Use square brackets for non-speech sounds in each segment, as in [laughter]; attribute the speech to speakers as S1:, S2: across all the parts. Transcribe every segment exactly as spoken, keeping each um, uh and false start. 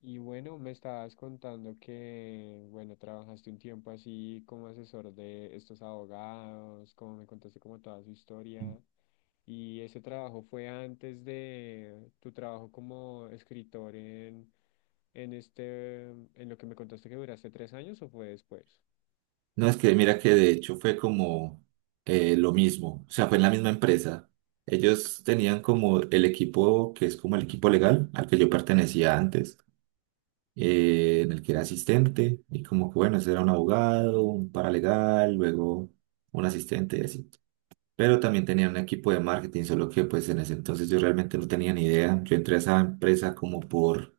S1: Y bueno, me estabas contando que, bueno, trabajaste un tiempo así como asesor de estos abogados, como me contaste como toda su historia. Y ese trabajo fue antes de tu trabajo como escritor en, en este, en lo que me contaste que duraste tres años o fue después.
S2: No, es que mira que de hecho fue como eh, lo mismo, o sea, fue en la misma empresa. Ellos tenían como el equipo que es como el equipo legal al que yo pertenecía antes, eh, en el que era asistente, y como que bueno, ese era un abogado, un paralegal, luego un asistente y así. Pero también tenían un equipo de marketing, solo que pues en ese entonces yo realmente no tenía ni idea. Yo entré a esa empresa como por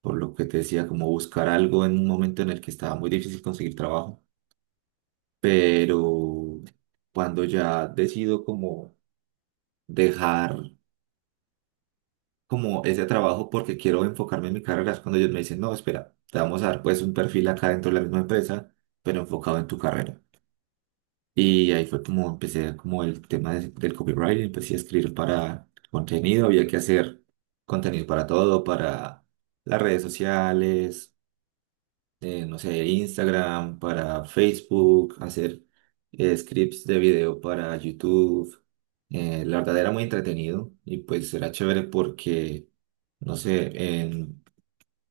S2: por lo que te decía, como buscar algo en un momento en el que estaba muy difícil conseguir trabajo, pero cuando ya decido como dejar como ese trabajo porque quiero enfocarme en mi carrera, es cuando ellos me dicen, no, espera, te vamos a dar pues un perfil acá dentro de la misma empresa, pero enfocado en tu carrera. Y ahí fue como empecé como el tema de- del copywriting, empecé a escribir para contenido, había que hacer contenido para todo, para las redes sociales, eh, no sé, Instagram, para Facebook, hacer eh, scripts de video para YouTube. Eh, la verdad era muy entretenido y pues era chévere porque, no sé, en-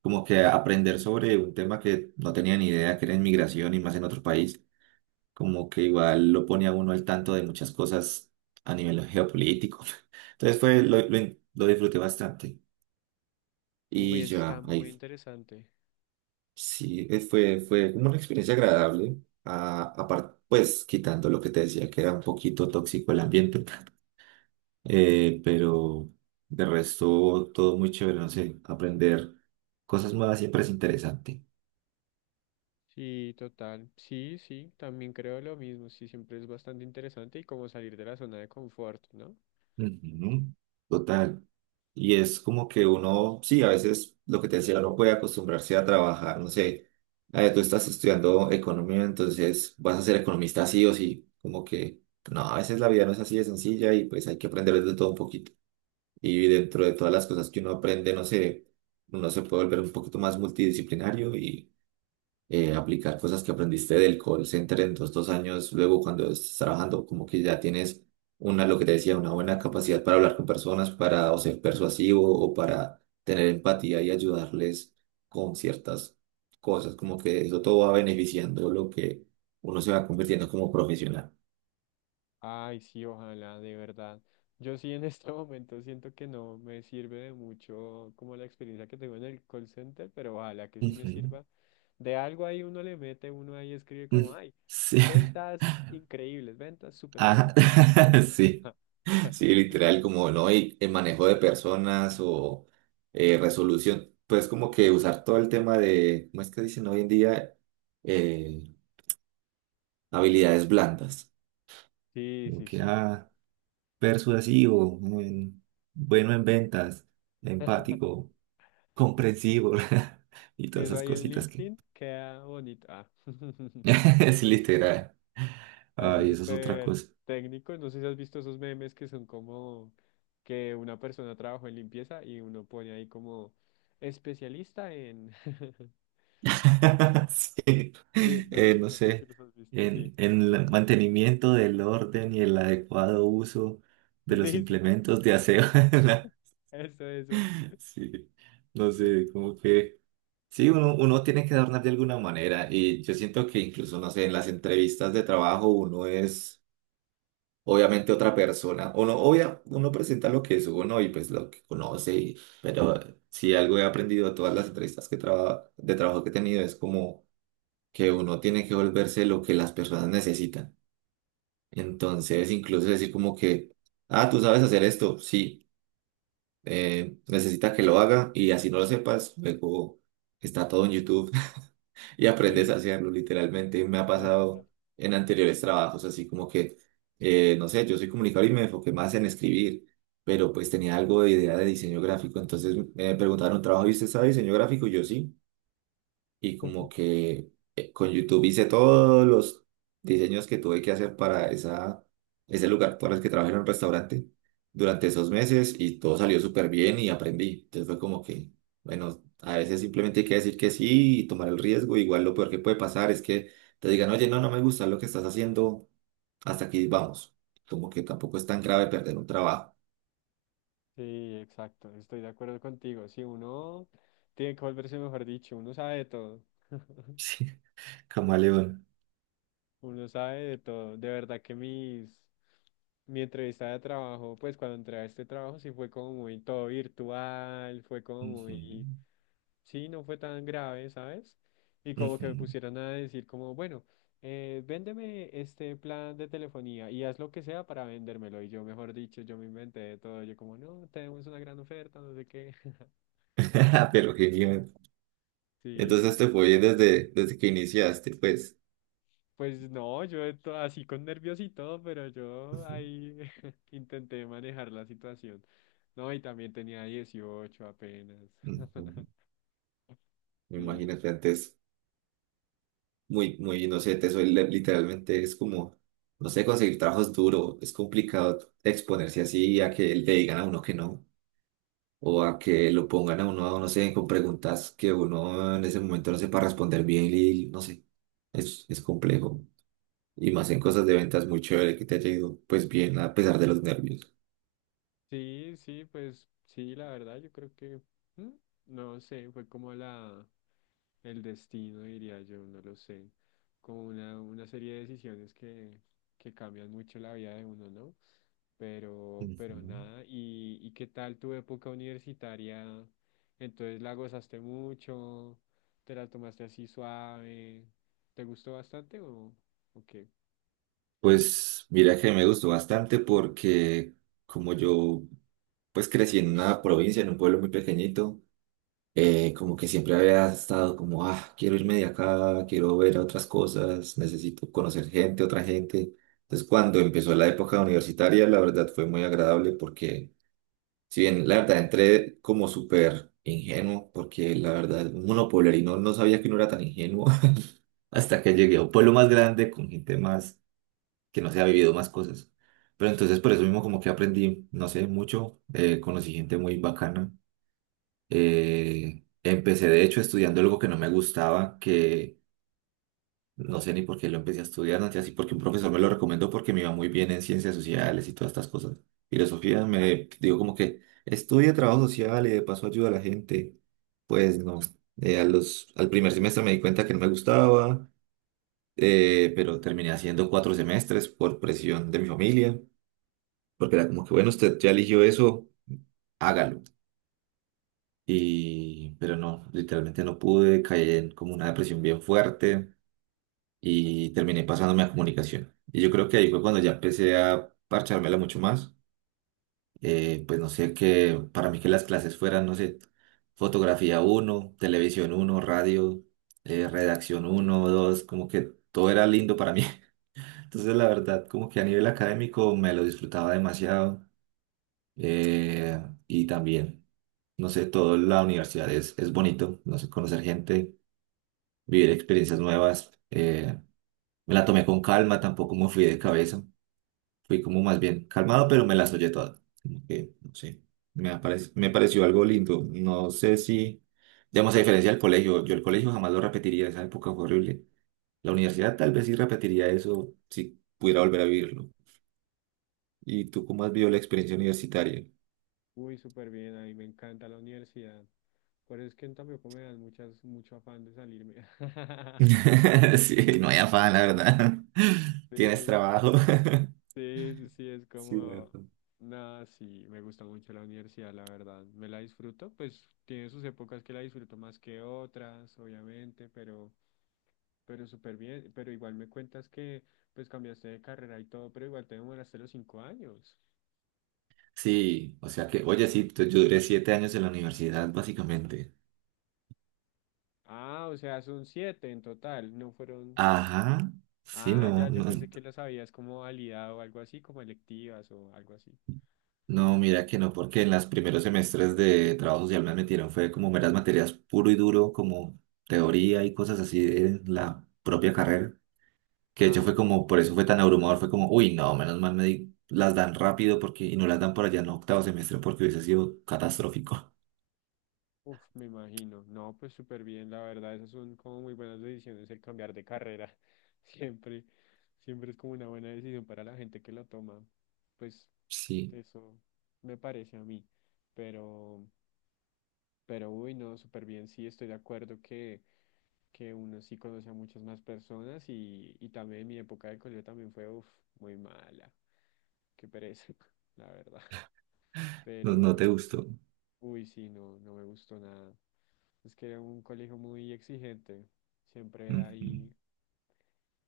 S2: como que aprender sobre un tema que no tenía ni idea, que era inmigración y más en otro país, como que igual lo pone a uno al tanto de muchas cosas a nivel geopolítico. [laughs] Entonces fue, lo, lo, lo disfruté bastante.
S1: Uy,
S2: Y
S1: eso está
S2: ya,
S1: muy
S2: ahí.
S1: interesante.
S2: Sí, eh, fue, fue como una experiencia agradable, a, apar- pues quitando lo que te decía, que era un poquito tóxico el ambiente, [laughs] eh, pero de resto todo muy chévere, no sé, aprender cosas nuevas siempre es interesante.
S1: Sí, total. Sí, sí, también creo lo mismo. Sí, siempre es bastante interesante y como salir de la zona de confort, ¿no?
S2: Ujú. Total. Y es como que uno, sí, a veces lo que te decía, uno puede acostumbrarse a trabajar, no sé, eh, tú estás estudiando economía, entonces vas a ser economista sí o sí, como que... No, a veces la vida no es así de sencilla y pues hay que aprender de todo un poquito. Y dentro de todas las cosas que uno aprende, no sé, uno se puede volver un poquito más multidisciplinario y eh, aplicar cosas que aprendiste del call center en dos, dos años. Luego, cuando estás trabajando, como que ya tienes una, lo que te decía, una buena capacidad para hablar con personas, para o ser persuasivo o para tener empatía y ayudarles con ciertas cosas. Como que eso todo va beneficiando lo que uno se va convirtiendo como profesional.
S1: Ay, sí, ojalá, de verdad. Yo sí en [laughs] este momento siento que no me sirve de mucho como la experiencia que tengo en el call center, pero ojalá que sí me
S2: Ujú.
S1: sirva. De algo ahí uno le mete, uno ahí escribe como,
S2: Mm.
S1: ay,
S2: Sí. [laughs]
S1: ventas increíbles, ventas, super
S2: Ah,
S1: ventas.
S2: [laughs] sí.
S1: [laughs]
S2: Sí, literal, como no, y el manejo de personas o eh, resolución, pues como que usar todo el tema de, ¿cómo es que dicen hoy en día? Eh, habilidades blandas.
S1: Sí,
S2: Como
S1: sí,
S2: que,
S1: sí.
S2: ah, persuasivo, mm, bueno en ventas,
S1: [laughs]
S2: empático, comprensivo [laughs] y todas
S1: Eso
S2: esas
S1: ahí en
S2: cositas que...
S1: LinkedIn queda bonito. Ah. [laughs]
S2: [laughs] Es literal.
S1: Así
S2: Ay, eso es otra
S1: súper
S2: cosa.
S1: técnico. No sé si has visto esos memes que son como que una persona trabajó en limpieza y uno pone ahí como especialista en... [laughs] Sí,
S2: [laughs] Sí.
S1: sí,
S2: eh,
S1: no,
S2: no
S1: no sé si
S2: sé,
S1: los has visto. Sí,
S2: en, en el mantenimiento del orden y el adecuado uso
S1: [laughs]
S2: de los
S1: sí, sí, sí.
S2: implementos de aseo. [laughs] en la-
S1: Eso, eso.
S2: Sí, no
S1: Gra-
S2: sé, como que... Sí, uno, uno tiene que adornar de alguna manera y yo siento que incluso, no sé, en las entrevistas de trabajo uno es obviamente otra persona. Uno, obvia, uno presenta lo que es uno y pues lo que conoce, y- pero si algo he aprendido de todas las entrevistas que traba- de trabajo que he tenido es como que uno tiene que volverse lo que las personas necesitan. Entonces, incluso decir como que, ah, tú sabes hacer esto, sí, eh, necesita que lo haga y así no lo sepas, luego está todo en YouTube [laughs] y aprendes a
S1: Sí,
S2: hacerlo, literalmente me ha
S1: literal.
S2: pasado en anteriores trabajos, así como que, eh, no sé, yo soy comunicador y me enfoqué más en escribir, pero pues tenía algo de idea de diseño gráfico, entonces me preguntaron, ¿trabajo y usted sabe diseño gráfico? Y yo sí, y como
S1: [laughs]
S2: que eh, con YouTube hice todos los diseños que tuve que hacer para esa, ese lugar, para el que trabajé en un restaurante durante esos meses y todo salió súper bien y aprendí. Entonces fue como que, bueno, a veces simplemente hay que decir que sí y tomar el riesgo. Igual lo peor que puede pasar es que te digan, oye, no, no me gusta lo que estás haciendo, hasta aquí vamos. Como que tampoco es tan grave perder un trabajo. [laughs]
S1: Sí, exacto. Estoy de acuerdo contigo. Si uno tiene que volverse, mejor dicho, uno sabe de todo. [laughs]
S2: Sí, camaleón.
S1: Uno sabe de todo. De verdad que mis, mi entrevista de trabajo, pues cuando entré a este trabajo sí fue como muy todo virtual, fue como
S2: Ujú,
S1: muy, sí, no fue tan grave, ¿sabes? Y como que me
S2: ujú.
S1: pusieron a decir como, bueno, eh, véndeme este plan de telefonía y haz lo que sea para vendérmelo. Y yo, mejor dicho, yo me inventé de todo. Yo como, no, tenemos una gran oferta, no sé qué. [laughs]
S2: [laughs] Pero genial.
S1: Sí,
S2: Entonces
S1: sí,
S2: te fue bien desde, desde que iniciaste, pues.
S1: pues no, yo to- así con nervios y todo, pero yo
S2: Ujú,
S1: ahí [laughs] intenté manejar la situación. No, y también tenía dieciocho apenas. [laughs]
S2: ujú.
S1: Sí,
S2: Imagínate, antes muy, muy inocente, soy li- literalmente es como, no sé, conseguir trabajos duro, es complicado exponerse así a que le digan a uno que no, o a que
S1: sí,
S2: lo pongan a uno, no sé, con preguntas que uno en ese momento no sepa responder bien y no sé, es, es complejo. Y más en cosas de ventas, muy chévere que te haya ido pues bien a pesar de los nervios.
S1: sí, sí, pues sí, la verdad, yo creo que, mm, no sé, fue como la... El destino, diría yo, no lo sé, como una, una, serie de decisiones que, que cambian mucho la vida de uno, ¿no? Pero, pero
S2: Ujú.
S1: nada, ¿y, y qué tal tu época universitaria? Entonces la gozaste mucho, te la tomaste así suave, ¿te gustó bastante o, o qué?
S2: Pues mira que me gustó bastante porque como yo pues crecí en una provincia, en un pueblo muy pequeñito, eh, como que siempre había estado como, ah, quiero irme de acá, quiero ver otras cosas, necesito conocer gente, otra gente. Entonces, cuando empezó la época universitaria, la verdad fue muy agradable porque, si bien la verdad entré como súper ingenuo, porque la verdad, un monopolerino no sabía que no era tan ingenuo [laughs] hasta que llegué a un pueblo más grande con gente más que no se ha vivido más cosas. Pero entonces por eso mismo como que aprendí, no sé, mucho, eh, conocí gente muy bacana. Eh, empecé de hecho estudiando algo que no me gustaba, que no sé ni por qué lo empecé a estudiar, no sé, así porque un profesor me lo recomendó porque me iba muy bien en ciencias sociales y todas estas cosas. Filosofía me digo como que estudia trabajo social y de paso ayuda a la gente. Pues no, eh, a los, al primer semestre me di cuenta que no me gustaba, eh, pero terminé haciendo cuatro semestres por presión de mi familia, porque era como que bueno, usted ya eligió eso, hágalo. Y, pero no, literalmente no pude, caí en como una depresión bien fuerte y terminé pasándome a comunicación. Y yo creo que ahí fue cuando ya empecé a parchármela mucho más. Eh, pues no sé, que para mí que las clases fueran, no sé, fotografía uno televisión uno radio, eh, redacción uno dos como que todo era lindo para mí. [laughs] Entonces la verdad, como que a nivel académico me lo disfrutaba demasiado. eh, y también, no sé, toda la universidad es, es bonito, no sé, conocer gente, vivir experiencias nuevas. Eh, me la tomé con calma, tampoco me fui de cabeza, fui como más bien calmado, pero me las oye todas. Como que, no sé, me, apare- me pareció algo lindo. No sé si, digamos, a diferencia del colegio, yo el colegio jamás lo repetiría, esa época fue horrible. La universidad tal vez sí repetiría eso si pudiera volver a vivirlo. ¿Y tú cómo has vivido la experiencia universitaria?
S1: Uy, súper bien, a mí me encanta la universidad. Por eso es que tampoco me dan muchas, mucho afán de salirme. [laughs]
S2: [laughs] Sí, no hay afán, la verdad. [laughs]
S1: Sí,
S2: Tienes trabajo. [laughs]
S1: sí, sí, sí, es
S2: Sí, la
S1: como,
S2: verdad.
S1: nada, sí, me gusta mucho la universidad, la verdad, me la disfruto, pues tiene sus épocas que la disfruto más que otras, obviamente, pero, pero súper bien, pero igual me cuentas que, pues cambiaste de carrera y todo, pero igual te demoraste los cinco años.
S2: Sí, o sea que, oye, sí, tú- yo duré siete años en la universidad, básicamente.
S1: Ah, o sea, son siete en total, no fueron,
S2: Ajá, sí,
S1: ah,
S2: no,
S1: ya, yo
S2: no,
S1: pensé que las habías como validado o algo así, como electivas o algo así.
S2: no, mira que no, porque en los primeros semestres de trabajo social me metieron, fue como meras materias puro y duro, como teoría y cosas así de la propia carrera, que de hecho fue
S1: Ah.
S2: como, por eso fue tan abrumador, fue como, uy, no, menos mal me di- las dan rápido porque, y no las dan por allá en octavo semestre porque hubiese sido catastrófico.
S1: Uf, me imagino. No, pues súper bien, la verdad, esas son como muy buenas decisiones el cambiar de carrera. [laughs] Siempre, siempre es como una buena decisión para la gente que la toma. Pues
S2: Sí,
S1: eso me parece a mí. Pero, pero uy, no, súper bien. Sí, estoy de acuerdo que, que uno sí conoce a muchas más personas y, y también mi época de colegio también fue, uf, muy mala. Qué pereza, [laughs] la verdad.
S2: no, no
S1: Pero,
S2: te gustó.
S1: uy, sí, no, no me gustó nada. Es que era un colegio muy exigente. Siempre era
S2: Ujú.
S1: ahí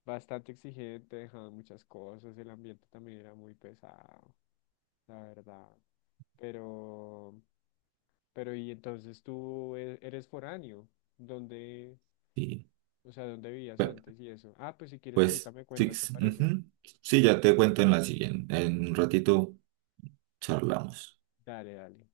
S1: bastante exigente, dejaban muchas cosas. El ambiente también era muy pesado, la verdad. Pero, pero y entonces tú e- eres foráneo. ¿Dónde,
S2: Sí.
S1: o sea, dónde vivías
S2: Bueno,
S1: antes y eso? Ah, pues si quieres ahorita
S2: pues,
S1: me
S2: sí,
S1: cuentas, ¿te
S2: sí,
S1: parece?
S2: ujú. Sí, ya te cuento en la siguiente. En un ratito charlamos.
S1: Dale, dale.